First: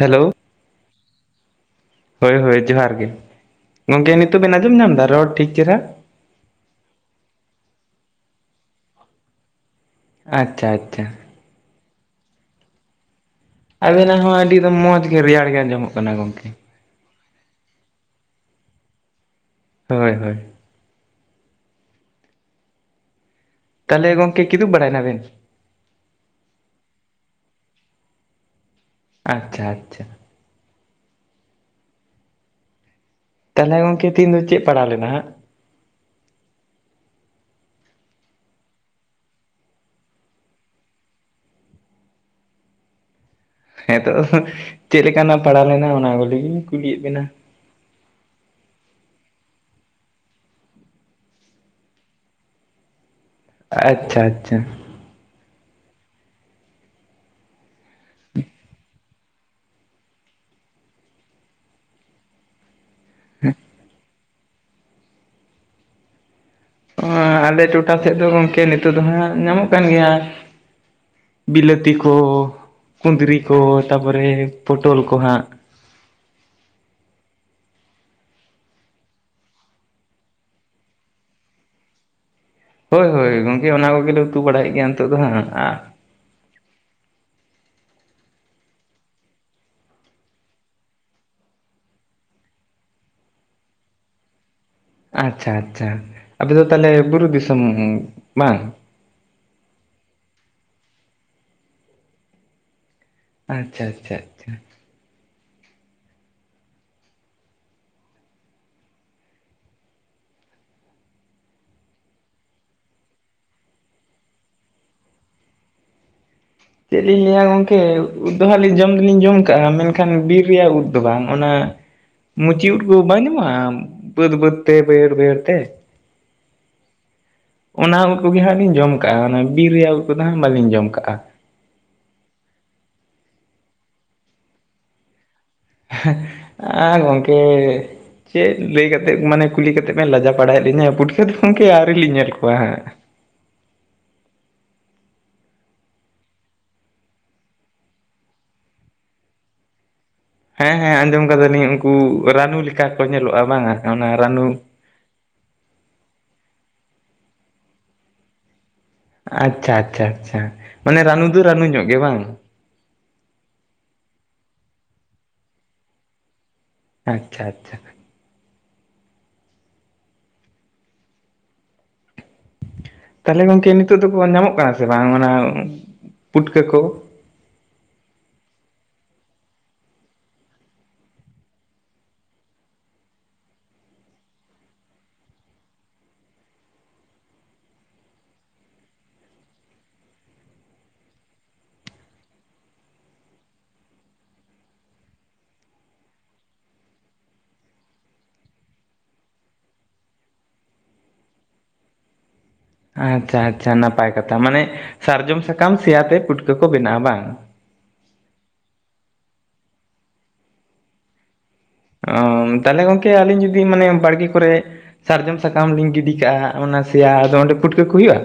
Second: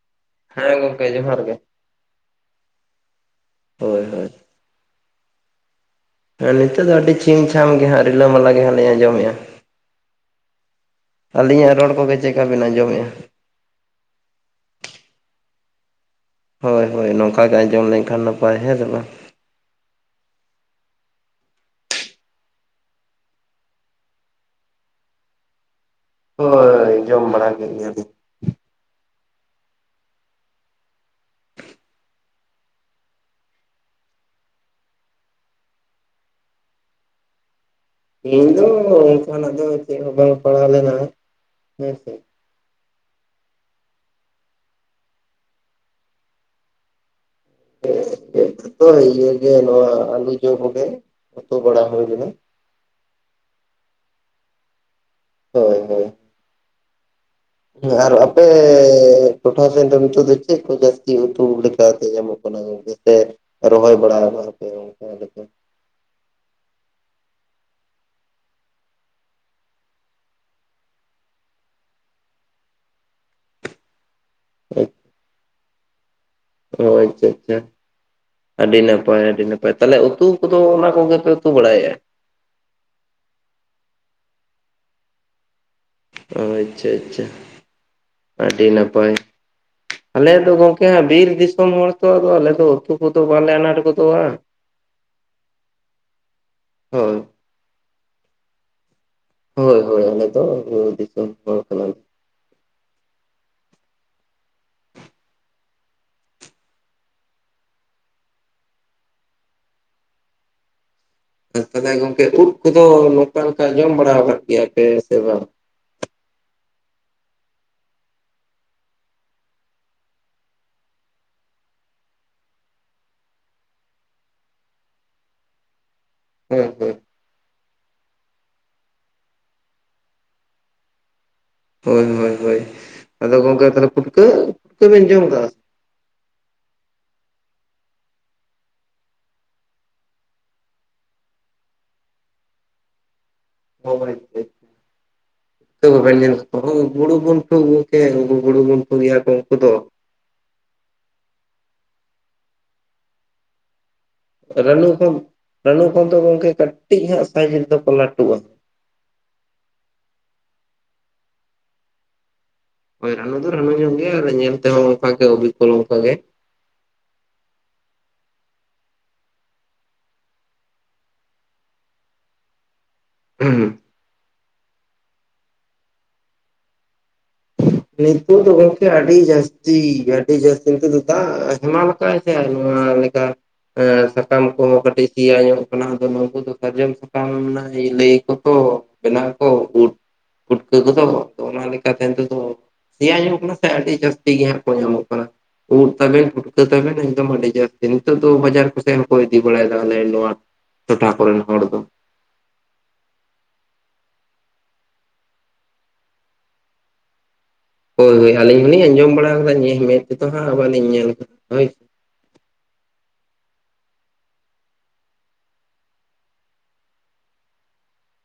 Hello ᱦᱮᱸ ᱜᱚᱝᱠᱮ ᱡᱚᱦᱟᱨ ᱜᱮ ᱦᱳᱭ ᱦᱳᱭ ᱡᱚᱦᱟᱨ ᱜᱮ ᱦᱳᱭ ᱜᱚᱝᱠᱮ ᱦᱳᱭ ᱱᱤᱛᱚᱜ ᱛᱚᱵᱮ ᱟᱸᱡᱚᱢ ᱧᱟᱢ ᱫᱟ ᱨᱚᱲ ᱴᱷᱤᱠ ᱪᱮᱨᱦᱟ ᱦᱮᱸ ᱱᱤᱛᱚᱜ ᱫᱚ ᱟᱹᱰᱤ ᱪᱷᱤᱢ ᱪᱷᱟᱢ ᱜᱮ ᱦᱟᱸᱜ ᱨᱤᱞᱟᱹᱢᱟᱞᱟ ᱜᱮ ᱦᱟᱸᱜ ᱞᱤᱧ ᱟᱸᱡᱚᱢᱮᱜᱼᱟ ᱟᱪᱷᱟ ᱟᱪᱷᱟ ᱟᱹᱞᱤᱧᱟᱜ ᱨᱚᱲ ᱠᱚᱜᱮ ᱪᱮᱫᱠᱟ ᱵᱤᱱ ᱟᱸᱡᱚᱢᱮᱫᱼᱟ ᱟᱵᱮᱱᱟᱜ ᱦᱚᱸ ᱟᱹᱰᱤ ᱢᱚᱸᱡᱽ ᱜᱮ ᱨᱮᱭᱟᱲ ᱜᱮ ᱟᱸᱡᱚᱢᱚᱜ ᱠᱟᱱᱟ ᱜᱚᱝᱠᱮ ᱦᱳᱭ ᱦᱳᱭ ᱱᱚᱝᱠᱟ ᱜᱮ ᱟᱸᱡᱚᱢ ᱞᱮᱱᱠᱷᱟᱱ ᱱᱟᱯᱟᱭ ᱦᱮᱸ ᱥᱮ ᱵᱟᱝ ᱦᱳᱭ ᱦᱳᱭ ᱛᱟᱦᱚᱞᱮ ᱜᱚᱝᱠᱮ ᱠᱤᱫᱩᱵ ᱵᱟᱲᱟᱭ ᱱᱟ ᱵᱮᱱ ᱦᱳᱭ ᱡᱚᱢ ᱢᱟᱲᱟ ᱠᱮ ᱜᱮᱭᱟᱞᱤᱧ ᱟᱪᱷᱟ ᱟᱪᱷᱟ ᱛᱟᱦᱚᱞᱮ ᱜᱚᱢᱠᱮ ᱛᱮᱦᱮᱧ ᱫᱚ ᱪᱮᱫ ᱯᱟᱲᱟᱣ ᱞᱮᱱᱟ ᱦᱟᱸ ᱤᱧ ᱫᱚ ᱚᱱᱠᱟᱱᱟᱜ ᱫᱚ ᱪᱮᱫ ᱦᱚᱸ ᱵᱟᱝ ᱯᱟᱲᱟᱣ ᱞᱮᱱᱟ ᱦᱮᱸᱥᱮ ᱱᱤᱛᱚᱜ ᱪᱮᱫ ᱞᱮᱠᱟᱱᱟᱜ ᱯᱟᱲᱟᱣ ᱞᱮᱱᱟ ᱚᱱᱟ ᱠᱚ ᱞᱟᱹᱜᱤᱫᱜᱤᱧ ᱠᱩᱞᱤᱭᱮᱫ ᱵᱮᱱᱟ [unintelligible] ᱚᱛᱚ ᱤᱭᱮ ᱱᱚᱣᱟ ᱟᱹᱞᱩ ᱡᱚ ᱠᱚᱜᱮ ᱩᱛᱩ ᱵᱟᱲᱟ ᱦᱩᱭ ᱞᱮᱱᱟ ᱟᱪᱷᱟ ᱟᱪᱷᱟ ᱦᱳᱭ ᱦᱳᱭ ᱟᱨ ᱟᱯᱮ ᱴᱚᱴᱷᱟ ᱥᱮᱱ ᱫᱚ ᱱᱤᱛᱚᱜ ᱫᱚ ᱪᱮᱫ ᱠᱚ ᱡᱟᱹᱥᱛᱤ ᱩᱛᱩ ᱞᱮᱠᱟ ᱛᱮ ᱧᱟᱢᱚᱜ ᱠᱟᱱᱟ ᱚᱱᱟ ᱠᱚᱜᱮ ᱥᱮ ᱨᱚᱦᱚᱭ ᱵᱟᱲᱟ ᱠᱟᱫᱟᱯᱮ ᱚᱱᱠᱟ ᱟᱫᱚ [unintelligible] ᱮᱸ ᱟᱞᱮ ᱴᱚᱴᱷᱟ ᱥᱮᱫ ᱫᱚ ᱜᱚᱝᱠᱮ ᱱᱤᱛᱳᱜ ᱫᱚ ᱦᱟᱸᱜ ᱧᱟᱢᱚᱜ ᱠᱟᱱ ᱜᱮᱭᱟ ᱵᱤᱞᱟᱹᱛᱤ ᱠᱚ ᱠᱩᱸᱫᱽᱨᱤ ᱠᱚ ᱛᱟᱯᱚᱨᱮ ᱯᱚᱴᱚᱞ ᱠᱚ ᱦᱟᱸᱜ ᱚ ᱟᱪᱷᱟ ᱟᱪᱷᱟ ᱟᱹᱰᱤ ᱱᱟᱯᱟᱭ ᱟᱹᱰᱤ ᱱᱟᱯᱟᱭ ᱛᱟᱦᱚᱞᱮ ᱩᱛᱩ ᱠᱚᱫᱚ ᱚᱱᱟ ᱠᱚᱜᱮᱯᱮ ᱩᱛᱩ ᱵᱟᱲᱟᱭᱮᱫᱼᱟ ᱦᱳᱭ ᱦᱳᱭ ᱜᱚᱝᱠᱮ ᱚᱱᱟ ᱠᱚᱜᱮᱞᱮ ᱩᱛᱩ ᱵᱟᱲᱟᱭᱮᱫ ᱜᱮᱭᱟ ᱱᱤᱛᱚᱜ ᱫᱚ ᱦᱟᱸᱜ ᱚ ᱟᱪᱷᱟ ᱟᱪᱷᱟ ᱟᱹᱰᱤ ᱱᱟᱯᱟᱭ ᱟᱞᱮ ᱫᱚ ᱜᱚᱝᱠᱮ ᱦᱟᱸᱜ ᱵᱤᱨ ᱫᱤᱥᱚᱢ ᱦᱚᱲ ᱛᱚ ᱟᱞᱮ ᱫᱚ ᱩᱛᱩ ᱠᱚᱫᱚ ᱵᱟᱞᱮ ᱟᱱᱟᱴ ᱜᱚᱫᱚᱜᱼᱟ ᱟᱪᱷᱟ ᱟᱪᱷᱟ ᱟᱯᱮ ᱫᱚ ᱛᱟᱦᱞᱮ ᱦᱳᱭ ᱵᱩᱨᱩ ᱫᱤᱥᱚᱢ ᱵᱟᱝ ᱦᱳᱭ ᱦᱳᱭ ᱟᱞᱮ ᱫᱚ ᱵᱩᱨᱩ ᱫᱤᱥᱚᱢ ᱦᱚᱲ ᱠᱟᱱᱟ ᱞᱮ ᱟᱪᱷᱟ ᱟᱪᱷᱟ ᱟᱪᱷᱟ ᱛᱟᱦᱚᱞᱮ ᱜᱚᱝᱠᱮ ᱩᱫ ᱠᱚᱫᱚ ᱱᱚᱝᱠᱟ ᱱᱚᱝᱠᱟ ᱡᱚᱢ ᱵᱟᱲᱟ ᱠᱟᱫ ᱜᱮᱭᱟ ᱯᱮ ᱥᱮ ᱵᱟᱝ ᱪᱮᱫ ᱞᱤᱧ ᱞᱟᱹᱭᱟ ᱜᱚᱢᱠᱮ ᱩᱫ ᱫᱚ ᱡᱚᱢ ᱫᱚᱞᱤᱧ ᱡᱚᱢ ᱠᱟᱜᱼᱟ ᱢᱮᱱᱠᱷᱟᱱ ᱵᱤᱨ ᱨᱮᱭᱟᱜ ᱩᱫ ᱫᱚ ᱵᱟᱝ ᱚᱱᱟ ᱢᱩᱪᱤ ᱩᱫ ᱠᱚ ᱵᱟᱱᱩᱜᱼᱟ ᱵᱟᱹᱫᱽ ᱵᱟᱹᱫᱽ ᱛᱮ ᱵᱟᱹᱭᱦᱟᱹᱲ ᱵᱟᱹᱭᱦᱟᱹᱲ ᱛᱮ [unintelligible] ᱚᱱᱟ ᱩᱫ ᱠᱚᱜᱮ ᱦᱟᱸᱜ ᱞᱤᱧ ᱡᱚᱢ ᱠᱟᱜᱼᱟ ᱚᱱᱟ ᱵᱤᱨ ᱨᱮᱭᱟᱜ ᱩᱞ ᱠᱚᱫᱚ ᱦᱟᱸᱜ ᱵᱟᱹᱞᱤᱧ ᱡᱚᱢ ᱠᱟᱜᱼᱟ ᱦᱳᱭ ᱦᱳᱭ ᱦᱳᱭ ᱟᱫᱚ ᱜᱚᱢᱠᱮ ᱛᱟᱦᱚᱞᱮ ᱯᱷᱩᱴᱠᱟᱹ ᱯᱷᱩᱴᱠᱟᱹᱵᱮᱱ ᱡᱚᱢ ᱠᱟᱜᱼᱟ ᱟᱨ ᱜᱚᱝᱠᱮ ᱪᱮᱫ ᱞᱟᱹᱭ ᱠᱟᱛᱮᱫ ᱢᱟᱱᱮ ᱠᱩᱞᱤ ᱠᱟᱛᱮᱫ ᱞᱟᱡᱟ ᱵᱟᱲᱟᱭᱮᱫ ᱞᱤᱧᱟᱹ ᱯᱩᱴᱠᱟᱹᱫᱚ ᱜᱚᱢᱠᱮ ᱟᱹᱣᱨᱤ ᱞᱤᱧ ᱧᱮᱞ ᱠᱚᱣᱟ ᱦᱟᱸᱜ ᱦᱚᱭ ᱠᱚ ᱜᱩᱲᱩ ᱵᱩᱱᱴᱩ ᱠᱚ ᱩᱱ ᱜᱩᱲᱩ ᱵᱩᱱᱴᱩ ᱜᱮᱭᱟ ᱠᱚ ᱩᱱᱠᱩ ᱫᱚ ᱦᱮᱸ ᱦᱮᱸ ᱟᱸᱡᱚᱢ ᱠᱟᱫᱟᱞᱤᱧ ᱩᱱᱠᱩ ᱨᱟᱱᱩ ᱞᱮᱠᱟ ᱠᱚ ᱧᱮᱞᱚᱜᱼᱟ ᱵᱟᱝᱟ ᱚᱱᱟ ᱨᱟᱱᱩ ᱠᱚ ᱨᱟᱱᱩ ᱠᱚ ᱫᱚ ᱜᱚᱝᱠᱮ ᱠᱟᱹᱴᱤᱡ ᱦᱟᱸᱜ ᱥᱟᱭᱤᱡ ᱨᱮᱫᱚ ᱠᱚ ᱞᱟᱹᱴᱩᱜᱼᱟ ᱟᱪᱷᱟ ᱟᱪᱷᱟ ᱟᱪᱷᱟ ᱢᱟᱱᱮ ᱨᱟᱱᱩ ᱫᱚ ᱨᱟᱱᱩ ᱧᱚᱜ ᱜᱮ ᱵᱟᱝ ᱦᱳᱭ ᱨᱟᱱᱩ ᱫᱚ ᱨᱟᱱᱩ ᱠᱟᱱ ᱜᱮᱭᱟ ᱧᱮᱞᱛᱮᱦᱚᱸ ᱯᱷᱟᱸᱠ ᱜᱮ ᱵᱩᱵᱩᱞ ᱛᱟᱸᱦᱮ ᱱᱚᱝᱠᱟ ᱜᱮ ᱟᱪᱷᱟ ᱟᱪᱷᱟ ᱛᱟᱞᱦᱮ ᱜᱚᱝᱠᱮ ᱱᱤᱛᱚᱜ ᱫᱚᱠᱚ ᱧᱟᱢᱚᱜ ᱠᱟᱱᱟ ᱥᱮ ᱵᱟᱝ ᱚᱱᱟ ᱯᱩᱴᱠᱟᱹ ᱠᱚ ᱱᱤᱛᱳᱜ ᱫᱚ ᱜᱚᱢᱠᱮ ᱟᱹᱰᱤ ᱡᱟᱹᱥᱛᱤ ᱟᱹᱰᱤ ᱡᱟᱹᱥᱛᱤ ᱱᱤᱛᱳᱜ ᱫᱚ ᱫᱟᱜ ᱦᱮᱢᱟᱞ ᱠᱟᱜ ᱟ ᱥᱮ ᱟᱨ ᱱᱚᱣᱟ ᱞᱮᱠᱟ [unintelligible] ᱥᱟᱠᱟᱢ ᱠᱚᱦᱚᱸ ᱠᱟᱹᱴᱤᱡ ᱥᱤᱭᱟ ᱧᱚᱜ ᱠᱟᱱᱟ ᱟᱫᱚ ᱱᱩᱠᱩ ᱫᱚ ᱥᱟᱨᱡᱚᱢ ᱥᱟᱠᱟᱢ ᱨᱮᱱᱟᱜ ᱤᱭᱟᱹ ᱞᱟᱹᱭ ᱟᱠᱚ ᱛᱚ ᱵᱮᱱᱟᱜ ᱟᱠᱚ ᱩᱫ ᱯᱩᱴᱠᱟᱹ ᱠᱚᱫᱚ ᱛᱚ ᱚᱱᱟ ᱞᱮᱠᱟ ᱛᱮ ᱥᱮᱭᱟ ᱧᱚᱜ ᱠᱟᱱᱟ ᱥᱮ ᱟᱹᱰᱤ ᱡᱟᱹᱥᱛᱤ ᱜᱮ ᱦᱟᱸᱜ ᱠᱚ ᱧᱟᱢᱚᱜ ᱠᱟᱱᱟ ᱩᱫ ᱛᱟᱵᱮᱱ ᱯᱷᱩᱴᱠᱟᱹ ᱛᱟᱵᱮᱱ ᱮᱠᱫᱚᱢ ᱟᱹᱰᱤ ᱡᱟᱹᱥᱛᱤ ᱱᱤᱛᱚᱜ ᱫᱚ ᱵᱟᱡᱟᱨ ᱠᱚ ᱥᱮᱫ ᱦᱚᱸᱠᱚ ᱤᱫᱤ ᱵᱟᱲᱟᱭ ᱫᱟ ᱟᱞᱮ ᱱᱚᱣᱟ ᱴᱚᱴᱷᱟ ᱠᱚᱨᱮᱱ ᱦᱚᱲ ᱫᱚ ᱟᱪᱪᱷᱟ ᱟᱪᱪᱷᱟ ᱱᱟᱯᱟᱭ ᱠᱟᱛᱷᱟ ᱢᱟᱱᱮ ᱥᱟᱨᱡᱚᱢ ᱥᱟᱠᱟᱢ ᱥᱮᱭᱟ ᱛᱮ ᱯᱩᱴᱠᱟᱹ ᱠᱚ ᱵᱮᱱᱟᱜᱼᱟ ᱵᱟᱝ ᱦᱳᱭ ᱦᱳᱭ ᱟᱹᱞᱤᱧ ᱦᱚᱸᱞᱤᱧ ᱟᱸᱡᱚᱢ ᱵᱟᱲᱟ ᱟᱠᱟᱫᱟ ᱡᱮ ᱢᱮᱫ ᱛᱮᱛᱚ ᱦᱟᱸᱜ ᱵᱟᱹᱞᱤᱧ ᱧᱮᱞ ᱟᱠᱟᱫᱟ ᱦᱳᱭ ᱚ ᱛᱟᱞᱦᱮ ᱜᱚᱝᱠᱮ ᱟᱹᱞᱤᱧ ᱡᱩᱫᱤ ᱢᱟᱱᱮ ᱵᱟᱲᱜᱤ ᱠᱚᱨᱮᱜ ᱥᱟᱨᱡᱚᱢ ᱥᱟᱠᱟᱢ ᱞᱤᱧ ᱜᱤᱰᱤ ᱠᱟᱜᱼᱟ ᱚᱱᱟ ᱥᱮᱭᱟ ᱟᱫᱚ ᱚᱸᱰᱮ ᱯᱩᱴᱠᱟᱹ ᱠᱚ ᱦᱩᱭᱩᱜᱼᱟ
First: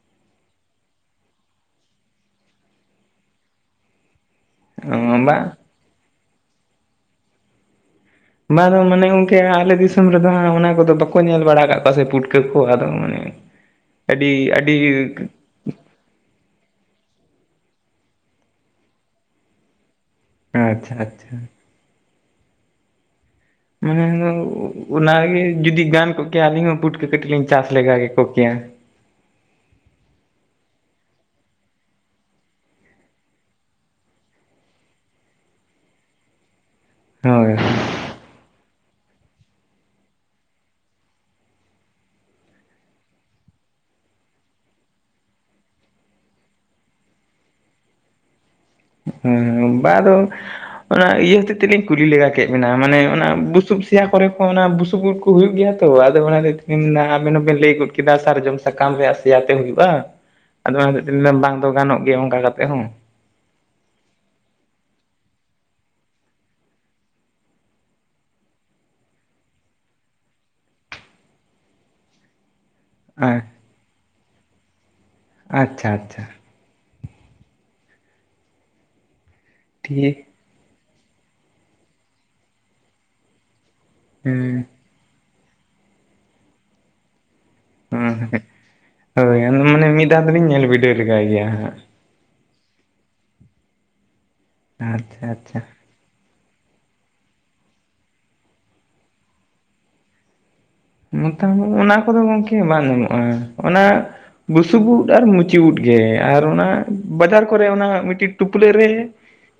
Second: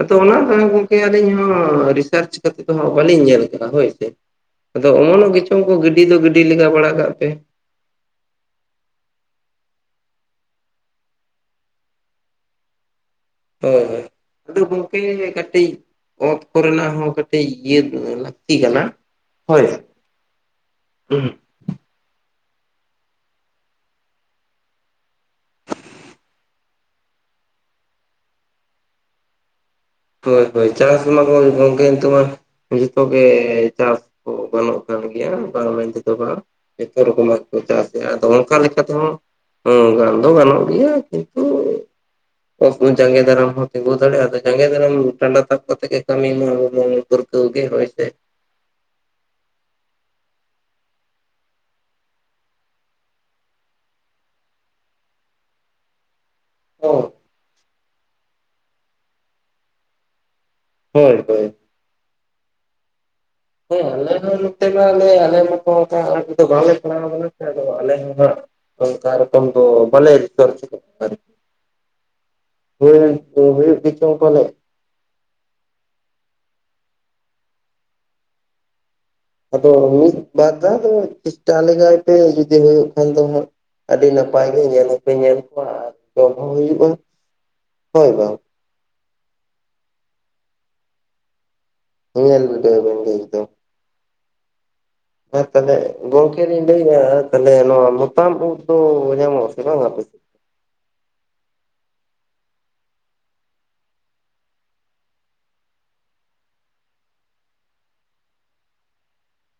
ᱟᱫᱚ ᱚᱱᱟ ᱜᱚᱢᱠᱮ ᱟᱹᱞᱤᱧ ᱦᱚᱸ ᱨᱤᱥᱟᱨᱪ ᱠᱟᱛᱮ ᱫᱚ ᱦᱟᱸᱜ ᱵᱟᱹᱞᱤᱧ ᱧᱮᱞ ᱠᱟᱫᱟ ᱦᱳᱭ ᱥᱮ ᱟᱫᱚ ᱚ ᱚᱢᱚᱱᱼᱚᱜ ᱵᱟᱝ ᱜᱮᱪᱚᱝ ᱠᱚ ᱜᱤᱰᱤ ᱫᱚ ᱜᱤᱰᱤ ᱞᱮᱜᱟ ᱵᱟᱲᱟ ᱠᱟᱜ ᱯᱮ ᱵᱟ ᱟᱫᱚ ᱢᱟᱱᱮ ᱜᱚᱢᱠᱮ ᱟᱞᱮ ᱫᱤᱥᱚᱢ ᱨᱮᱫᱚ ᱦᱟᱸᱜ ᱚᱱᱟ ᱠᱚᱫᱚ ᱵᱟᱠᱚ ᱧᱮᱞ ᱵᱟᱲᱟ ᱠᱟᱜ ᱠᱚᱣᱟ ᱥᱮ ᱯᱩᱴᱠᱟᱹ ᱠᱚ ᱟᱫᱚ ᱢᱟᱱᱮ ᱦᱳᱭ ᱦᱳᱭ ᱟᱹᱰᱤ ᱟᱫᱚ ᱜᱚᱢᱠᱮ ᱟᱹᱰᱤ ᱠᱟᱹᱴᱤᱡ ᱚᱛ ᱠᱚ ᱨᱮᱱᱟᱜ ᱦᱚᱸ ᱠᱟᱹᱴᱤᱡ ᱤᱭᱟᱹ ᱞᱟᱹᱠᱛᱤ ᱠᱟᱱᱟ ᱦᱳᱭ ᱟᱪᱪᱷᱟ ᱟᱪᱪᱷᱟ ᱢᱟᱱᱮ ᱟᱫᱚ ᱚᱱᱟ ᱜᱮ ᱡᱩᱫᱤ ᱜᱟᱱ ᱠᱚᱜ ᱠᱮᱭᱟ ᱟᱹᱞᱤᱧ ᱦᱚᱸ ᱯᱩᱴᱠᱟᱹ ᱠᱟᱹᱴᱤᱡ ᱞᱤᱧ ᱪᱟᱥ ᱞᱮᱜᱟ ᱠᱮᱠᱚ ᱠᱮᱭᱟ ᱦᱳᱭ ᱦᱳᱭ ᱪᱟᱥ ᱢᱟ ᱵᱚᱱ ᱜᱚᱢᱠᱮ ᱱᱤᱛᱩᱜ ᱢᱟ ᱡᱚᱛᱚ ᱜᱮ ᱪᱟᱥ ᱠᱚ ᱜᱟᱱᱚᱜ ᱠᱟᱱ ᱜᱮᱭᱟ ᱵᱟᱝ ᱢᱮᱱᱛᱮ ᱫᱚ ᱵᱟᱝ ᱡᱚᱛᱚ ᱨᱚᱠᱚᱢᱼᱟᱜ ᱦᱳᱭ ᱜᱮᱠᱚ ᱪᱟᱥ ᱟᱫᱚ ᱚᱱᱠᱟ ᱞᱮᱠᱟ ᱛᱮᱦᱚᱸ ᱜᱟᱱ ᱫᱚ ᱜᱟᱱᱚᱜ ᱜᱮᱭᱟ ᱠᱤᱱᱛᱩ ᱡᱟᱸᱜᱮ ᱫᱟᱨᱟᱢ ᱦᱚᱸ ᱛᱤᱜᱩ ᱫᱟᱲᱮᱜᱼᱟ ᱟᱫᱚ ᱡᱟᱸᱜᱮ ᱫᱟᱨᱟᱢ ᱴᱟᱸᱰᱟ ᱛᱟᱵ ᱠᱟᱛᱮ ᱜᱮ ᱠᱟᱹᱢᱤ ᱢᱟ ᱟᱵᱚ ᱫᱚᱵᱚᱱ ᱯᱟᱹᱨᱠᱟᱹᱶ ᱜᱮ ᱦᱳᱭ ᱥᱮ ᱦᱮᱸ ᱵᱟ ᱟᱫᱚ ᱚᱱᱟ ᱤᱭᱟᱹ ᱦᱚᱛᱮᱡ ᱛᱮ ᱞᱤᱧ ᱠᱩᱞᱤ ᱞᱮᱜᱟ ᱠᱮᱫ ᱵᱮᱱᱟ ᱢᱟᱱᱮ ᱚᱱᱟ ᱵᱩᱥᱩᱵ ᱥᱮᱭᱟ ᱠᱚᱨᱮ ᱦᱚᱸ ᱚᱱᱟ ᱵᱩᱥᱩᱵ ᱳᱫ ᱠᱚ ᱦᱩᱭᱩᱜ ᱜᱮᱭᱟ ᱛᱚ ᱟᱫᱚ ᱚᱱᱟ ᱦᱳᱭ ᱟᱵᱮᱱ ᱦᱚᱸᱵᱮᱱ ᱞᱟᱹᱭ ᱜᱚᱫ ᱠᱮᱫᱟ ᱥᱟᱨᱡᱚᱢ ᱥᱟᱠᱟᱢ ᱨᱮᱭᱟᱜ ᱥᱮᱭᱟ ᱛᱮ ᱦᱩᱭᱩᱜᱼᱟ ᱟᱫᱚ ᱚᱱᱟ ᱦᱚᱛᱮᱡ ᱛᱮ ᱞᱤᱧ ᱞᱟᱹᱭ ᱫᱟ ᱦᱳᱭ ᱵᱟᱝ ᱫᱚ ᱜᱟᱱᱚᱜ ᱜᱮᱭᱟ ᱚᱱᱠᱟ ᱠᱟᱛᱮ ᱦᱚᱸ ᱦᱮᱸ ᱟᱞᱮ ᱦᱚᱸ ᱱᱚᱛᱮ ᱢᱟᱞᱮ ᱟᱞᱮ ᱢᱟᱛᱚ ᱚᱝᱠᱟ ᱵᱟᱝᱞᱮ ᱯᱟᱲᱦᱟᱣ ᱠᱟᱱᱟ ᱥᱮ ᱟᱫᱚ ᱟᱞᱮ ᱦᱚᱸ ᱦᱟᱸᱜ ᱚᱱᱠᱟ ᱨᱚᱠᱚᱢ ᱛᱚ ᱵᱟᱞᱮ ᱨᱤᱥᱟᱨᱪ ᱠᱟᱫᱟ [unintelligible] ᱦᱩᱭ ᱦᱩᱭᱩᱜ ᱜᱮᱪᱚᱝ ᱯᱟᱞᱮᱜ ᱟᱪᱪᱷᱟ ᱟᱪᱪᱷᱟ ᱟᱫᱚ ᱢᱤᱫ ᱴᱷᱤᱠ ᱵᱟᱨ ᱫᱷᱟᱶ ᱫᱚ ᱪᱮᱥᱴᱟ ᱞᱮᱜᱟᱭ ᱯᱮ ᱡᱩᱫᱤ ᱦᱩᱭᱩᱜ ᱠᱷᱟᱱ ᱫᱚ ᱦᱟᱸᱜ ᱟᱹᱰᱤ ᱱᱟᱯᱟᱭ ᱜᱮ ᱦᱮᱸ ᱧᱮᱞ ᱦᱚᱸᱯᱮ ᱧᱮᱞ ᱠᱚᱣᱟ ᱟᱨ ᱡᱚᱢ ᱦᱚᱸ ᱦᱩᱭᱩᱜᱼᱟ ᱦᱳᱭ ᱵᱟᱝ ᱦᱮᱸ ᱦᱳᱭ ᱢᱟᱱᱮ ᱢᱤᱫ ᱫᱷᱟᱣ ᱫᱚᱞᱤᱧ ᱧᱮᱞ ᱵᱤᱰᱟᱹᱣ ᱞᱮᱜᱟᱭ ᱜᱮᱭᱟ ᱦᱟᱸᱜ ᱧᱮᱞ ᱵᱤᱰᱟ. ᱣ ᱵᱮᱱ ᱞᱟ. ᱭ ᱫᱟ ᱟᱨ ᱦᱮᱸ ᱛᱟᱞᱦᱮ ᱜᱚᱝᱠᱮ ᱞᱤᱧ ᱞᱟᱹᱭᱮᱜᱼᱟ ᱛᱟᱞᱦᱮ ᱱᱚᱣᱟ ᱢᱚᱛᱟᱢ ᱩᱫ ᱫᱚ ᱧᱟᱢᱚᱜ ᱟ ᱥᱮ ᱵᱟᱝ ᱟᱯᱮ ᱥᱮᱫ ᱢᱚᱛᱟᱢ ᱩᱫ ᱚᱱᱟ ᱠᱚᱫᱚ ᱜᱚᱢᱠᱮ ᱵᱟᱝ ᱧᱟᱢᱚᱜ-ᱟ ᱚᱱᱟ ᱵᱩᱥᱩᱵ ᱩᱫ ᱟᱨ ᱢᱩᱪᱤ ᱩᱫ ᱜᱮ ᱟᱨ ᱚᱱᱟ ᱵᱟᱡᱟᱨ ᱠᱚᱨᱮ ᱚᱱᱟ ᱢᱤᱫᱴᱤᱡ ᱴᱩᱯᱞᱟᱹᱜ ᱨᱮ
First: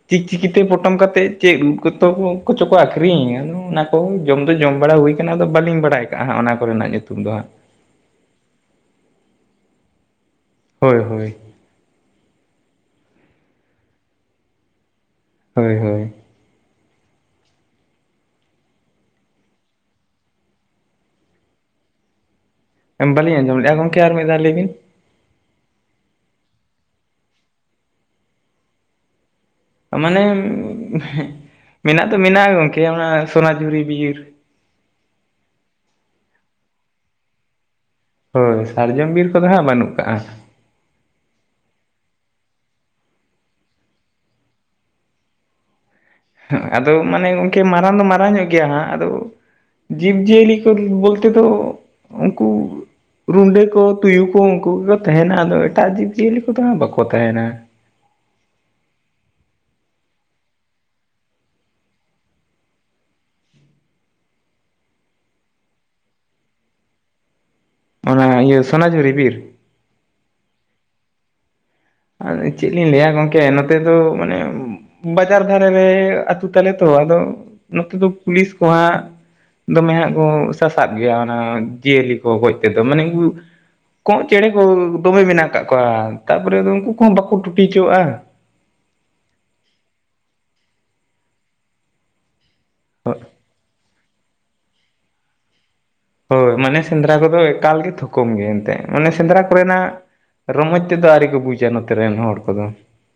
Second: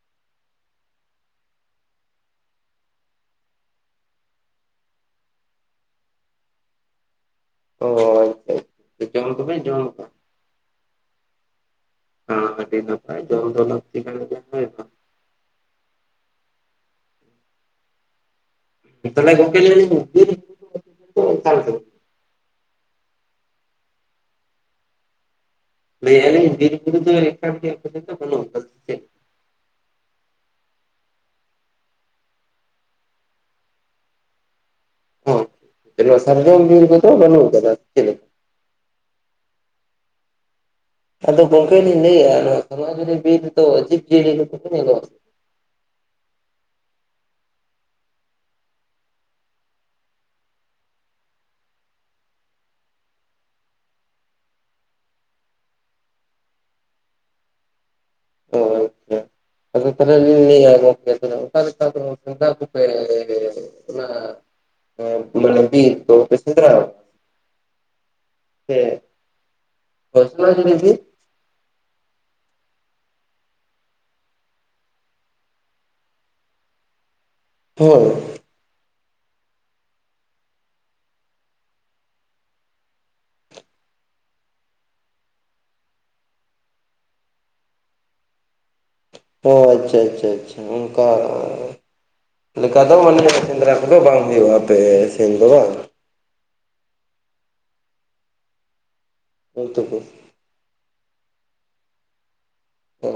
ᱪᱤᱠᱪᱤᱠᱤ ᱛᱮ ᱯᱚᱴᱚᱢ ᱠᱟᱛᱮᱫ ᱪᱮᱫ ᱩᱫ ᱠᱚᱛᱚ ᱠᱚ ᱠᱚᱪᱚ ᱠᱚ ᱟᱠᱷᱨᱤᱧ ᱟᱫᱚ ᱚᱱᱟ ᱡᱚᱢ ᱫᱚ ᱡᱚᱢ ᱵᱟᱲᱟ ᱦᱩᱭ ᱠᱟᱱᱟ ᱟᱫᱚ ᱵᱟᱹᱞᱤᱧ ᱵᱟᱰᱟᱭ ᱠᱟᱜᱼᱟ ᱦᱟᱸᱜ ᱚᱱᱟ ᱠᱚ ᱨᱮᱱᱟᱜ ᱧᱩᱛᱩᱢ ᱫᱚ ᱦᱟᱸᱜ ᱚ ᱟᱪᱪᱷᱟ ᱟᱪᱪᱷᱟ ᱡᱚᱢ ᱫᱚᱯᱮ ᱡᱚᱢ ᱦᱳᱭ ᱦᱳᱭ ᱟᱱ ᱟᱹᱰᱤ ᱱᱟᱯᱟᱭ ᱫᱚᱞᱚᱛ ᱛᱮᱜᱮ ᱦᱳᱭ ᱦᱳᱭ ᱛᱟᱞᱦᱮ ᱜᱚᱢᱠᱮ ᱞᱟᱹᱭ ᱫᱟᱞᱤᱧ ᱵᱟᱹᱞᱤᱧ ᱟᱸᱡᱚᱢ ᱞᱮᱜᱼᱟ ᱜᱚᱢᱠᱮ ᱟᱨ ᱢᱤᱫ ᱫᱷᱟᱶ ᱞᱟᱹᱭ ᱵᱤᱱ ᱞᱟᱹᱭ ᱮᱜᱼᱟ ᱵᱤᱨ ᱵᱷᱤᱛᱨᱤ ᱫᱚ ᱮᱠᱟᱞ ᱢᱟᱱᱮ ᱢᱮᱱᱟᱜ ᱫᱚ ᱢᱮᱱᱟᱜ-ᱟ ᱜᱚᱝᱠᱮ ᱚᱱᱟ ᱥᱩᱱᱟᱡᱷᱩᱨᱤ ᱵᱤᱨ [unintelligible] ᱥᱟᱨᱡᱚᱢ ᱵᱤᱨ ᱠᱚ ᱫᱚ ᱵᱟᱹᱱᱩᱜ ᱠᱟᱫᱟ ᱪᱮᱝ ᱦᱳᱭ ᱥᱟᱨᱡᱚᱢ ᱵᱤᱨ ᱠᱚᱫᱚ ᱦᱟᱸᱜ ᱵᱟᱹᱱᱩᱜ ᱠᱟᱜ-ᱟ ᱟᱫᱚ ᱜᱚᱝᱠᱮ ᱞᱤᱧ ᱞᱟᱹᱭᱮ-ᱟ ᱱᱚᱣᱟ ᱥᱩᱱᱟᱡᱷᱩᱨᱤ ᱵᱤᱨ ᱨᱮᱫᱚ ᱡᱤᱵᱷ ᱡᱤᱭᱟᱞᱤ ᱦᱮᱸ ᱟᱫᱚ ᱢᱟᱱᱮ ᱜᱚᱝᱠᱮ ᱢᱟᱨᱟᱝ ᱫᱚ ᱢᱟᱨᱟᱝ ᱧᱚᱜ ᱜᱮᱭᱟ ᱦᱟᱸᱜ ᱟᱫᱚ ᱡᱤᱵᱽ ᱡᱤᱭᱟᱹᱞᱤ ᱠᱚ ᱵᱚᱞᱛᱮ ᱫᱚ ᱩᱱᱠᱩ ᱨᱩᱸᱰᱟᱹ ᱠᱚ ᱛᱩᱭᱩ ᱠᱚ ᱩᱱᱠᱩ ᱜᱮᱠᱚ ᱛᱟᱦᱮᱱᱟ ᱟᱫᱚ ᱮᱴᱟᱜ ᱡᱤᱵᱽ ᱡᱤᱭᱟᱹᱞᱤ ᱠᱚᱫᱚ ᱦᱟᱸᱜ ᱵᱟᱠᱚ ᱛᱟᱦᱮᱱᱟ, ᱚ ᱟᱪᱪᱷᱟ ᱟᱫᱚ ᱛᱟᱦᱞᱮ ᱟᱹᱞᱤᱧ ᱞᱟᱹᱭᱮ ᱟ [inaudible] ᱚᱱᱟ ᱵᱤᱨ [unintelligible] ᱚᱱᱟ ᱤᱭᱟᱹ ᱥᱚᱱᱟᱡᱷᱩᱨᱤ ᱵᱤᱨ ᱦᱮᱸ ᱥᱩᱱᱟᱡᱷᱩᱨᱤ ᱵᱤᱨ ᱟᱨ ᱪᱤᱫ ᱞᱤᱧ ᱞᱟᱹᱭᱟ ᱜᱚᱢᱠᱮ ᱱᱚᱛᱮ ᱫᱚ ᱢᱟᱱᱮ ᱵᱟᱡᱟᱨ ᱫᱷᱟᱨᱮ ᱨᱮ ᱟᱹᱛᱩ ᱛᱟᱞᱮ ᱛᱚ ᱟᱫᱚ ᱱᱚᱛᱮ ᱦᱳᱭ ᱫᱚ ᱯᱩᱞᱤᱥ ᱠᱚ ᱦᱟᱸᱜ ᱫᱚᱢᱮ ᱦᱟᱸᱜ ᱠᱚ ᱥᱟᱥᱟᱵ ᱜᱮᱭᱟ ᱚᱱᱟ ᱡᱤᱭᱟᱹᱞᱤ ᱠᱚ ᱜᱚᱡ ᱛᱮᱫᱚ ᱢᱟᱱᱮ ᱠᱚᱸᱜ ᱪᱮᱬᱮ ᱠᱚ ᱫᱚᱢᱮ ᱢᱮᱱᱟᱜ ᱠᱟᱜ ᱠᱚᱣᱟ ᱛᱟᱯᱚᱨᱮ ᱩᱱᱠᱩ ᱠᱩᱦᱚᱸ ᱵᱟᱠᱚ ᱴᱩᱴᱤ ᱩᱪᱩᱣᱟᱜ-ᱟ ᱟᱪᱪᱷᱟ ᱟᱪᱪᱷᱟ ᱟᱪᱷᱟ ᱚᱱᱠᱟ ᱞᱮᱠᱟ ᱫᱚ ᱢᱟᱱᱮ ᱥᱮᱸᱫᱽᱨᱟ ᱠᱚᱫᱚ ᱵᱟᱝ ᱦᱩᱭᱩᱜ-ᱟ ᱟᱯᱮ ᱥᱤᱱ ᱫᱚ ᱵᱟᱝ? ᱦᱳᱭ ᱢᱟᱱᱮ ᱥᱮᱸᱫᱽᱨᱟ ᱠᱚᱫᱚ ᱮᱠᱟᱞ ᱜᱮ ᱛᱷᱩᱠᱩᱢ ᱜᱮ ᱮᱱᱛᱮ ᱢᱟᱱᱮ ᱥᱮᱸᱫᱽᱨᱟ ᱚᱱᱛᱮ ᱠᱚᱨᱮᱱᱟᱜ ᱨᱚᱢᱚᱡᱽᱛᱮ ᱫᱚ ᱟᱹᱣᱨᱤᱠᱚ ᱵᱩᱡᱟ ᱱᱚᱛᱮᱨᱮᱱ ᱦᱚᱲ ᱠᱩ ᱫᱚ ᱛᱚ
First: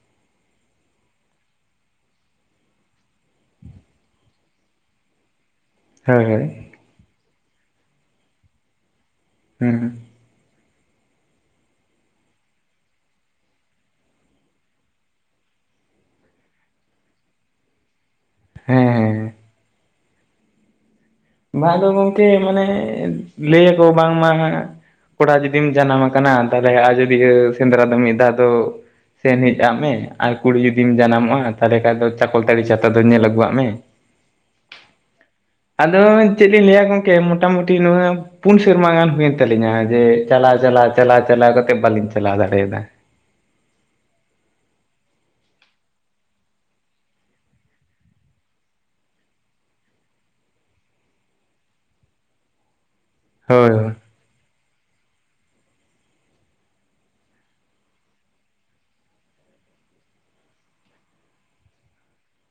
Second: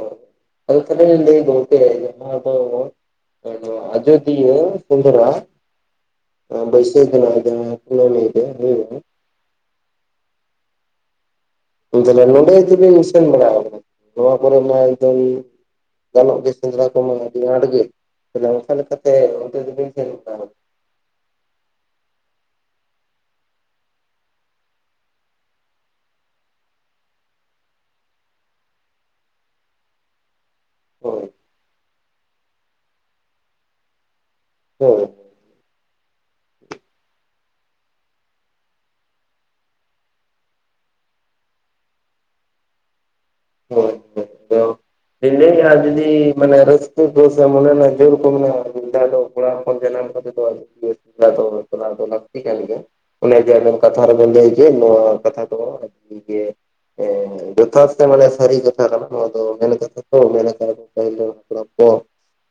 ᱟᱫᱚ ᱛᱚᱵᱮ ᱞᱤᱧ ᱞᱟᱹᱭ [inaudible] ᱱᱚᱶᱟ ᱫᱚ ᱟᱡ ᱟᱡᱚᱫᱤᱭᱟᱹ ᱥᱮᱸᱫᱽᱨᱟ ᱦᱮᱸ ᱦᱮᱸ ᱵᱟᱹᱭᱥᱟᱹᱠ ᱠᱷᱟᱱᱟᱜ [inaudible] ᱞᱟᱹᱭᱫᱟᱭ ᱞᱟᱹᱭᱮᱜ-ᱟᱭ ᱦᱩᱸ ᱦᱩᱸ [inaudible] ᱱᱚᱸᱰᱮ ᱡᱩᱫᱤᱵᱮᱱ ᱥᱮᱱ ᱵᱟᱲᱟ ᱟᱠᱟᱱᱟ ᱱᱚᱣᱟ ᱠᱚᱨᱮ ᱢᱟ ᱮᱠᱫᱚᱢ ᱜᱟᱱᱚᱜ ᱜᱮ ᱥᱮᱸᱫᱽᱨᱟ ᱠᱚᱢᱟ ᱟᱹᱰᱤ ᱟᱸᱴ ᱜᱮ ᱛᱟᱦᱞᱮ ᱚᱱᱠᱟ ᱦᱮᱸ ᱞᱮᱠᱟᱛᱮ ᱦᱮᱸ ᱚᱱᱛᱮ ᱡᱩᱫᱤ ᱵᱮᱱ ᱧᱮᱞ ᱟᱹᱜᱩᱠᱚᱣᱟ ᱢᱟ ᱫᱚ ᱜᱚᱢᱠᱮ ᱢᱟᱱᱮ ᱞᱟᱹᱭᱟᱠᱚ ᱵᱟᱝᱢᱟ ᱠᱚᱲᱟ ᱡᱩᱫᱤᱢ ᱡᱟᱱᱟᱢ ᱟᱠᱟᱱᱟ ᱟᱫᱚ ᱟᱡᱚᱫᱤᱭᱟᱹ ᱥᱮᱸᱫᱽᱨᱟ ᱫᱚ ᱢᱤᱫ ᱫᱷᱟᱣ ᱫᱚ ᱥᱮᱱ ᱦᱮᱡ ᱟᱜ ᱢᱮ ᱟᱨ ᱠᱩᱲᱤ ᱡᱩᱫᱤᱢ ᱦᱳᱭ ᱡᱟᱱᱟᱢᱚᱜᱼᱟ ᱛᱟᱦᱞᱮ ᱠᱷᱟᱡ ᱫᱚ ᱪᱟᱠᱚᱞᱛᱟᱹᱨᱤ ᱪᱷᱟᱛᱟ ᱫᱚ ᱧᱮᱞ ᱟᱹᱜᱩᱣᱟᱜ ᱢᱮ᱾ ᱦᱳᱭ ᱫᱚ ᱪᱮᱫ ᱞᱤᱧ ᱞᱟᱹᱭᱟ ᱜᱚᱝᱠᱮ ᱢᱚᱴᱟᱢᱩᱴᱤ ᱱᱚᱣᱟ ᱯᱩᱱ ᱥᱮᱨᱢᱟ ᱜᱟᱱ ᱦᱩᱭᱮᱱ ᱛᱟᱹᱞᱤᱧᱟ ᱡᱮ ᱪᱟᱞᱟᱣ ᱪᱟᱞᱟᱣ ᱪᱟᱞᱟᱣ ᱪᱟᱞᱟᱣ ᱠᱟᱛᱮᱜ ᱵᱟᱞᱤᱧ ᱪᱟᱞᱟᱣ ᱫᱟᱲᱮᱭᱟᱫᱟ᱾ ᱦᱳᱭ ᱦᱳᱭ ᱦᱮᱞᱳ ᱢᱮᱱ ᱫᱟᱹᱧ ᱟᱨ ᱡᱩᱫᱤ ᱢᱟᱱᱮ ᱨᱟᱹᱥᱠᱟᱹ ᱠᱚᱥᱮ ᱢᱚᱱᱮ ᱨᱮᱭᱟᱜ ᱡᱳᱨ ᱠᱚ ᱢᱮᱱᱟᱜ-ᱟ [unintelligible] ᱫᱚ ᱠᱚᱲᱟ ᱦᱚᱯᱚᱱ ᱡᱟᱱᱟᱢ ᱠᱟᱛᱮ ᱟᱡᱚᱫᱤᱭᱟᱹᱥᱮᱸᱫᱽᱨᱟ ᱫᱚ ᱪᱟᱞᱟᱣ ᱫᱚ ᱞᱟᱹᱠᱛᱤ ᱠᱟᱱ ᱜᱮᱭᱟ, ᱚᱱᱮ ᱡᱮ ᱦᱳᱭ ᱟᱫᱚ ᱠᱟᱛᱷᱟ ᱦᱳᱭ ᱨᱮᱵᱮᱱ ᱞᱟᱹᱭ ᱠᱮᱫ ᱱᱚᱣᱟ ᱠᱟᱛᱷᱟ ᱠᱚ ᱦᱮᱸ ᱡᱚᱛᱷᱟᱛ ᱛᱚ ᱢᱟᱱᱮ ᱥᱟᱹᱨᱤ ᱠᱟᱛᱷᱟ ᱠᱟᱱᱟ ᱱᱚᱭᱟ ᱫᱚ ᱢᱮᱱ ᱠᱟᱫ ᱫᱟᱠᱚ ᱢᱮᱠᱟᱜᱼᱟ ᱠᱚ ᱯᱟᱦᱤᱞ ᱨᱮᱱ ᱦᱟᱯᱲᱟᱢ ᱠᱚ᱾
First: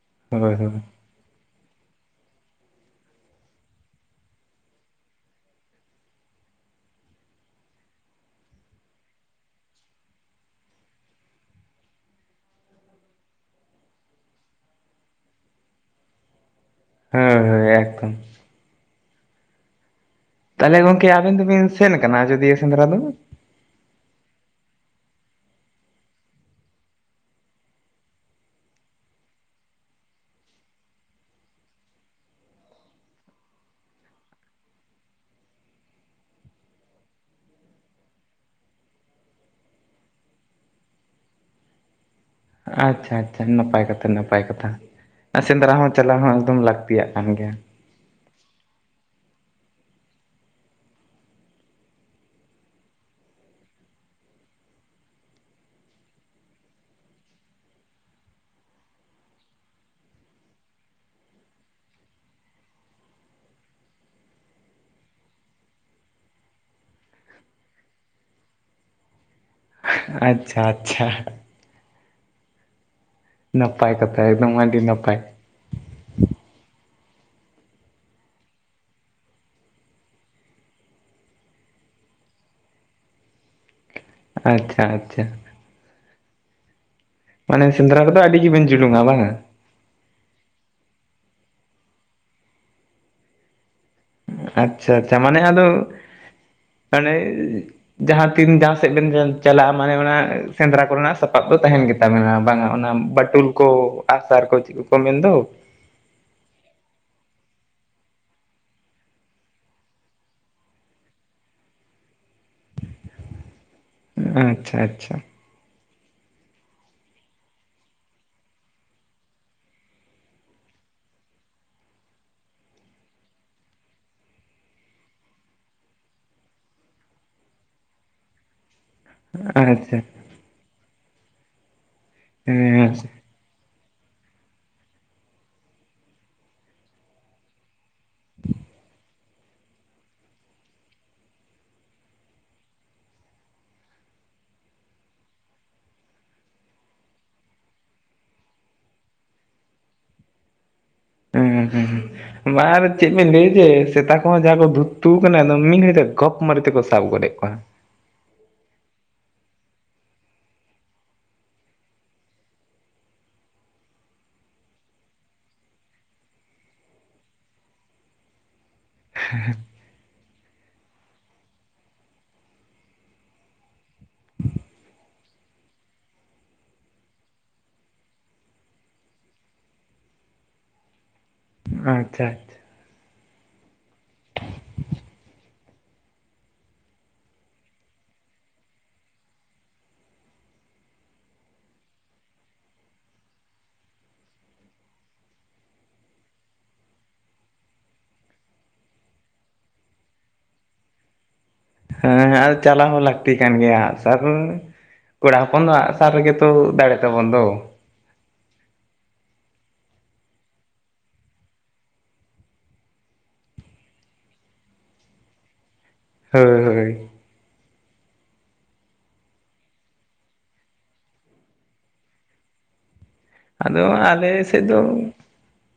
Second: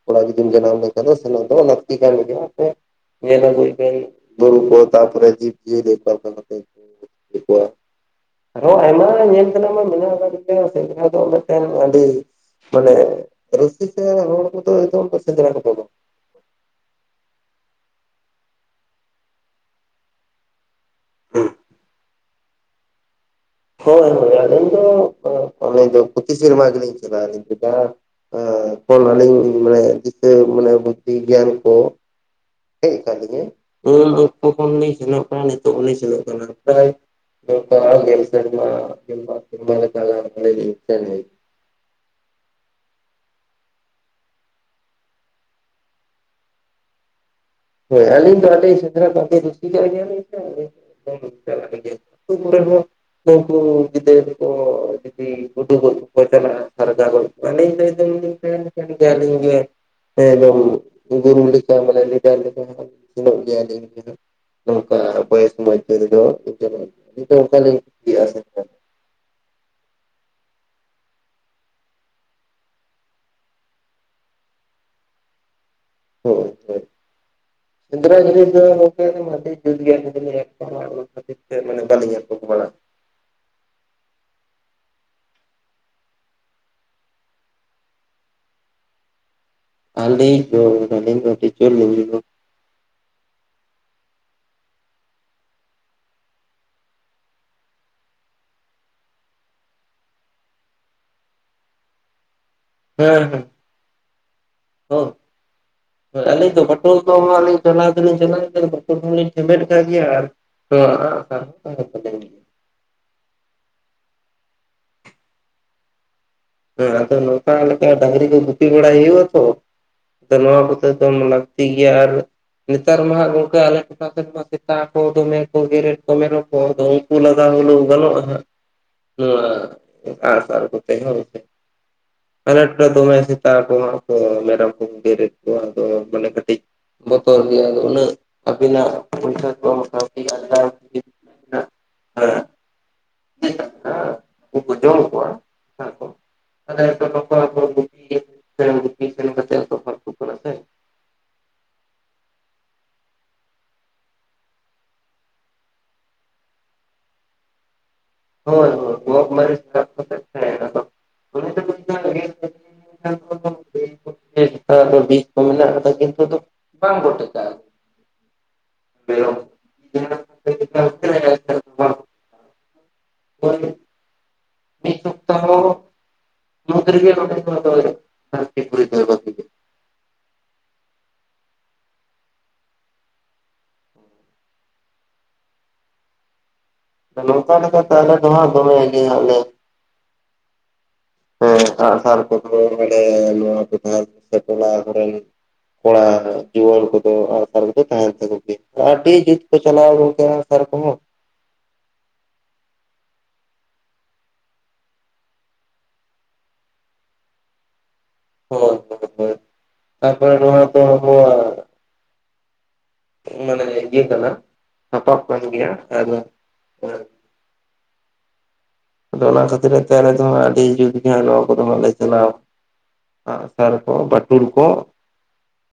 ᱠᱚᱲᱟ ᱜᱤᱫᱟᱹᱨ ᱦᱳᱭ ᱡᱟᱱᱟᱢ ᱞᱮᱱᱠᱷᱟᱱ ᱥᱮᱱᱚᱜ ᱫᱚ ᱞᱟ. ᱠᱛᱤ ᱠᱟᱱ ᱜᱮᱭᱟ ᱛᱚ ᱧᱮᱞ ᱟᱜᱩᱭ ᱫᱟᱹᱧ ᱵᱩᱨᱩ ᱠᱚ ᱛᱯᱚᱨᱮ ᱡᱤᱵ ᱡᱤᱭᱟ. ᱞᱤ ᱠᱚ [unintelligible] ᱟᱨ ᱦᱚᱸ ᱟᱭᱢᱟ ᱧᱮᱞ ᱛᱮᱱᱟᱜ ᱢᱟ ᱢᱮᱱᱟᱜ ᱟᱠᱟᱫᱟ ᱢᱟ ᱮᱛᱮᱟ ᱫᱚ ᱢᱮᱱᱠᱷᱟᱱ ᱟᱹᱰᱤ ᱢᱟᱱᱮ ᱨᱟᱹᱥᱠᱟᱹ ᱥᱮ ᱨᱚᱲ ᱠᱚ ᱫᱚ ᱮᱠᱫᱚᱢ ᱯᱮ ᱥᱮᱫᱽᱨᱟᱭᱟ ᱟᱯᱮ ᱫᱚ ᱦᱮᱸ ᱦᱮᱸ ᱮᱠ ᱛᱟᱦᱚᱞᱮ ᱜᱚᱝᱠᱮ ᱟᱵᱮᱱ ᱫᱚᱵᱮᱱ ᱥᱮᱱ ᱠᱟᱱᱟ ᱟᱡᱚᱫᱤᱭᱟᱹ ᱥᱮᱸᱫᱽᱨᱟ ᱫᱚ? ᱦᱳᱭ ᱦᱳᱭ ᱟᱵᱮᱱ ᱫᱚ ᱟᱵᱮᱱ ᱫᱚ ᱯᱚᱛᱤ ᱥᱮᱨᱢᱟ ᱜᱮᱞᱤᱧ ᱪᱟᱞᱟᱜ [inaudible] ᱯᱷᱞ ᱟᱹᱞᱤᱧ ᱢᱟᱱᱮ ᱫᱤᱥᱟᱹ ᱢᱟᱱᱮ ᱵᱩᱫᱽᱫᱷᱤ ᱜᱮᱭᱟᱱ ᱠᱚ ᱦᱮᱡ ᱠᱟᱜ ᱞᱤᱧᱟᱹ ᱩᱱᱚᱠᱛᱚ ᱠᱷᱚᱱᱞᱤᱧ ᱥᱮᱱᱚᱜ ᱠᱟᱱᱟ ᱱᱤᱛᱚᱜ ᱩᱱᱤ ᱥᱮᱞᱮᱫ ᱨᱚᱲ ᱨᱮ ᱯᱨᱟᱭ ᱫᱚᱨᱠᱟᱨ ᱟᱨ ᱜᱮᱞ ᱥᱮᱨᱢᱟ ᱜᱮᱞᱵᱟᱨ ᱥᱮᱨᱢᱟ ᱞᱮᱠᱟ ᱟᱹᱞᱤᱧ ᱞᱤᱧ ᱥᱮ ᱦᱮᱡ ᱟᱪᱪᱷᱟ ᱟᱪᱪᱷᱟ ᱱᱟᱯᱟᱭ ᱠᱟᱛᱷᱟ ᱱᱟᱯᱟᱭ ᱠᱟᱛᱷᱟ, ᱥᱮᱸᱫᱽᱨᱟ ᱦᱚᱸ ᱪᱟᱞᱟᱣ ᱦᱚᱸ ᱮᱠᱫᱚᱢ ᱞᱟᱹᱠᱛᱤᱭᱟᱜ ᱠᱟᱱ ᱜᱮᱭᱟ ᱦᱳᱭ ᱟᱹᱞᱤᱧ ᱫᱚ ᱟᱹᱞᱤᱧ ᱥᱮᱸᱫᱽᱨᱟ ᱟᱹᱰᱤᱨᱩᱥᱤ ᱠᱟ ᱜᱮᱭᱟᱞᱤᱧ ᱥᱮ ᱨᱩᱥᱤᱠᱟ ᱟᱹᱰᱤ ᱜᱮ, [unintelligible] [unintelligible] [unintelligible] ᱟᱹᱞᱤᱧ ᱜᱮ ᱦᱮᱸ ᱮᱠᱫᱚᱢ ᱜᱩᱨᱩ [unintelligible] [unintelligible] ᱜᱮᱭᱟ ᱱᱚᱸᱠᱟ ᱵᱚᱭᱚᱥ ᱢᱚᱫᱷᱮ ᱨᱮᱫᱚ [unintelligible] ᱱᱚᱝᱠᱟᱞᱤᱧ [unintelligible] ᱟᱪᱪᱷᱟ ᱟᱪᱪᱷᱟ ᱱᱟᱯᱟᱭ ᱠᱟᱛᱷᱟ ᱮᱠᱫᱚᱢ ᱟᱹᱰᱤ ᱱᱟᱯᱟᱭ ᱦᱚᱭ ᱥᱮ ᱥᱮᱸᱫᱽᱨᱟ ᱡᱤᱱᱤᱥ ᱫᱚ ᱜᱚᱢᱠᱮ ᱟᱹᱰᱤ ᱡᱩᱛ ᱜᱮ ᱟᱹᱞᱤᱧ ᱫᱩᱞᱤᱧ ᱟᱴᱠᱟᱨᱟ ᱚᱱᱟ ᱠᱷᱟᱹᱛᱤᱨ ᱛᱮ ᱢᱟᱱᱮ ᱵᱟᱹᱞᱤᱧ ᱟᱠᱚᱴ ᱵᱟᱲᱟᱜ ᱟᱪᱪᱷᱟ ᱟᱪᱪᱷᱟ ᱢᱟᱱᱮ ᱥᱮᱸᱫᱽᱨᱟ ᱨᱮᱫᱚ ᱟᱹᱰᱤ ᱜᱮ ᱵᱮᱱ ᱡᱩᱞᱩᱝᱟ ᱵᱟᱝᱼᱟ ᱟᱞᱤᱧ ᱫᱚ ᱫᱟᱞᱤᱧ ᱟᱰᱤ ᱡᱩᱨ ᱜᱮᱞᱮᱧ ᱡᱩᱞᱩᱝᱼᱟ ᱟᱪᱪᱷᱟ ᱟᱪᱪᱷᱟ ᱢᱟᱱᱮ ᱟᱫᱚ [unintelligible] ᱟᱱᱮ ᱡᱟᱦᱟᱸ ᱛᱤᱱ ᱡᱟᱦᱟᱸᱥᱮᱫ ᱵᱮᱱ ᱪᱟᱞᱟᱜᱼᱟ ᱢᱟᱱᱮ ᱚᱱᱟ ᱥᱮᱸᱫᱽᱨᱟ ᱠᱚᱨᱮᱱᱟᱜ ᱥᱟᱯᱟᱵ ᱫᱚ ᱛᱟᱦᱮᱱ ᱜᱮᱛᱟᱵᱮᱱᱟ ᱵᱟᱝᱟ ᱚᱱᱟ ᱦᱮᱸ ᱵᱟᱹᱴᱩᱞ ᱠᱚ ᱟᱜ ᱥᱟᱨ ᱠᱚ ᱪᱮᱫ ᱠᱚᱠᱚ ᱢᱮᱱ ᱫᱚ ᱟᱞᱤᱧ ᱫᱚ ᱵᱴᱚᱞ ᱠᱚ ᱢᱟ ᱞᱤᱧ ᱪᱟᱞᱳ ᱪᱟᱞᱟᱜ ᱠᱟᱱᱟ ᱵᱟᱴᱚᱞ ᱠᱚᱦᱚ ᱞᱤᱧ ᱴᱷᱮᱢᱮᱫ ᱠᱟᱜ ᱜᱮᱭᱟ ᱟᱨ ᱛᱚ ᱟᱸᱜ ᱥᱟᱨ [unintelligible] ᱟᱪᱪᱷᱟ ᱟᱪᱪᱷᱟ ᱦᱮᱸ ᱟᱫᱚ ᱱᱚᱝᱠᱟ ᱞᱮᱠᱟ ᱰᱟᱝᱨᱤ ᱠᱚ ᱜᱩᱯᱤ ᱵᱟᱲᱟᱭ ᱦᱩᱭᱩᱜᱼᱟ ᱛᱚ ᱟᱫᱚ ᱱᱚᱶᱟ ᱠᱚᱛᱮᱫᱚᱢ ᱞᱟᱹᱠᱛᱤ ᱜᱮᱭᱟ ᱟᱨ? ᱱᱮᱛᱟᱨ ᱢᱟᱦᱟᱸᱜ ᱜᱚᱝᱠᱮ ᱟᱞᱮ ᱴᱚᱴᱷᱟ ᱥᱮᱫ ᱢᱟ ᱥᱮᱛᱟ ᱠᱚ ᱫᱚᱢᱮ ᱠᱚ ᱜᱮᱨᱮᱮᱫ ᱠᱚ ᱢᱮᱨᱚᱢ ᱠᱚ ᱫᱚ ᱩᱞ ᱦᱟᱛᱟᱣᱟ ᱫᱚᱢ ᱜᱟᱱᱚᱜ ᱟᱦᱟᱸᱜ [inaudible] ᱱᱚᱶᱟ ᱟᱪᱪᱷᱟ ᱟᱸᱜ ᱥᱟᱨ ᱠᱚᱛᱮ ᱦᱚᱸ ᱟᱱᱟᱴ ᱨᱮ ᱦᱮᱸ ᱫᱚᱢᱮ ᱥᱮᱛᱟ ᱠᱚ ᱛᱚ ᱢᱮᱨᱚᱢ ᱠᱚᱠᱚ ᱜᱮᱨᱮᱫ ᱠᱚᱣᱟ ᱟᱫᱚ ᱢᱟᱱᱮ ᱠᱟᱹᱴᱤᱡ ᱵᱚᱛᱚᱨ ᱜᱮᱭᱟ ᱟᱫᱚ ᱩᱱᱟ. ᱜ ᱟᱹᱵᱤᱱᱟᱜ ᱯᱚᱭᱥᱟ ᱠᱚ ᱢᱚᱴᱟ ᱢᱚᱴᱤ ᱟᱞᱜᱟ ᱛᱮᱜᱤ ᱢᱮᱱᱟᱜ -ᱟ ᱪᱮᱫ ᱟᱠᱟᱱᱟ ᱩᱱᱠᱩ ᱠᱚ ᱡᱚᱢ ᱠᱚᱣᱟ ᱟᱨ ᱠᱚ ᱥᱟᱱᱟᱭ ᱡᱚᱱᱚᱢ ᱯᱚᱨᱵᱟᱫ ᱠᱚ ᱠᱟᱱᱟ ᱥᱮ ᱩᱸ ᱦᱩᱸ ᱵᱟ ᱟᱫᱚ ᱪᱮᱫ ᱵᱮᱱ ᱞᱟᱹᱭᱟ ᱡᱮ ᱥᱮᱛᱟ ᱠᱚᱦᱚᱸ ᱡᱟᱦᱟᱸ ᱠᱚ ᱫᱷᱩᱛᱩ ᱟᱠᱟᱱᱟ ᱫᱚ ᱢᱤᱫ ᱜᱷᱟᱲᱤᱡ ᱛᱮ ᱜᱚᱯ ᱢᱟᱨ ᱛᱮᱠᱚ ᱥᱟᱵ ᱜᱚᱫᱮᱜ ᱠᱚᱣᱟ ᱦᱚᱭ ᱦᱚᱭ ᱜᱚᱯᱢᱟᱹᱭ ᱥᱟᱵ ᱠᱟᱛᱮᱜ [unintelligible] [unintelligible] ᱮᱡᱠᱟ ᱫᱚ ᱵᱤᱡ ᱠᱚ ᱢᱮᱱᱟᱜ ᱟᱠᱟᱫᱟ ᱠᱤᱱᱛᱩ ᱫᱚ ᱵᱟᱝᱠᱚ ᱴᱮᱠᱟᱜᱼᱟ ᱢᱮᱨᱚᱢ [inaudible] ᱳᱭ ᱢᱤᱫ ᱥᱚᱯᱛᱟᱦᱚ [unintelligible] ᱟᱪᱪᱷᱟ ᱱᱚᱝᱠᱟ ᱞᱮᱠᱟᱛᱮ ᱟᱞᱮ ᱫᱚ ᱦᱟᱸᱜ ᱫᱚᱢᱮ ᱜᱮ ᱦᱟᱸᱜ ᱞᱮ ᱦᱮᱸ ᱟᱜ ᱥᱟᱨ ᱟᱠᱚ ᱠᱚ ᱵᱟᱰᱟᱭᱟ ᱱᱚᱶᱟ ᱥᱤᱫᱷᱟᱨᱛ ᱛᱮ ᱪᱟᱞᱟᱣ ᱦᱮᱨᱮᱞ ᱠᱚᱲᱟ ᱡᱩᱣᱟᱹᱱ ᱠᱚᱫᱚ ᱟᱸᱜ ᱥᱟᱨ ᱠᱚᱫᱚ ᱛᱟᱦᱮᱱ ᱛᱟᱠᱚ ᱜᱮ ᱟᱹᱰᱤ ᱡᱩᱛ ᱠᱚ ᱪᱟᱞᱟᱣ ᱜᱚᱝᱠᱮ ᱦᱟᱸᱜ ᱛᱟᱨ ᱠᱚᱸᱦᱚ ᱦᱮᱸ ᱟᱨ ᱪᱟᱞᱟᱣ ᱦᱚᱸ ᱞᱟᱹᱠᱛᱤ ᱠᱟᱱ ᱜᱮᱭᱟ ᱟᱜ ᱥᱟᱨ ᱦᱚᱸ ᱠᱚᱲᱟ ᱦᱚᱯᱚᱱ ᱫᱚ ᱟᱜ ᱥᱟᱨ ᱨᱮᱜᱮ ᱛᱚ ᱫᱟᱲᱮ ᱛᱟᱵᱚᱱ ᱫᱚ᱾ ᱦᱚᱭ ᱦᱚᱭ ᱦᱚᱭ [inaudible] ᱛᱟᱯᱚᱨᱮ ᱱᱚᱣᱟ ᱫᱚ ᱟᱵᱚᱣᱟᱜ ᱢᱟᱱᱮ ᱤᱭᱟᱹ ᱠᱟᱱᱟ ᱥᱟᱯᱟᱵ ᱠᱟᱱ ᱜᱮᱭᱟ ᱟᱫᱚ ᱦᱟᱸ ᱦᱚᱭ ᱟᱫᱚ ᱚᱱᱟ ᱠᱷᱟᱹᱛᱤᱨ ᱛᱮ ᱟᱞᱮ ᱫᱚ ᱦᱟᱸᱜ ᱟᱹᱰᱤ ᱡᱩᱛ ᱜᱮ ᱱᱚᱶᱟ ᱠᱚᱫᱚ ᱦᱟᱸᱜ ᱞᱮ ᱪᱞᱟᱣᱟ ᱟᱜ ᱥᱟᱨ ᱟᱫᱚ ᱠᱚ ᱟᱞᱮ ᱵᱟᱹᱴᱩᱞ ᱥᱮᱫ ᱠᱚ ᱫᱚ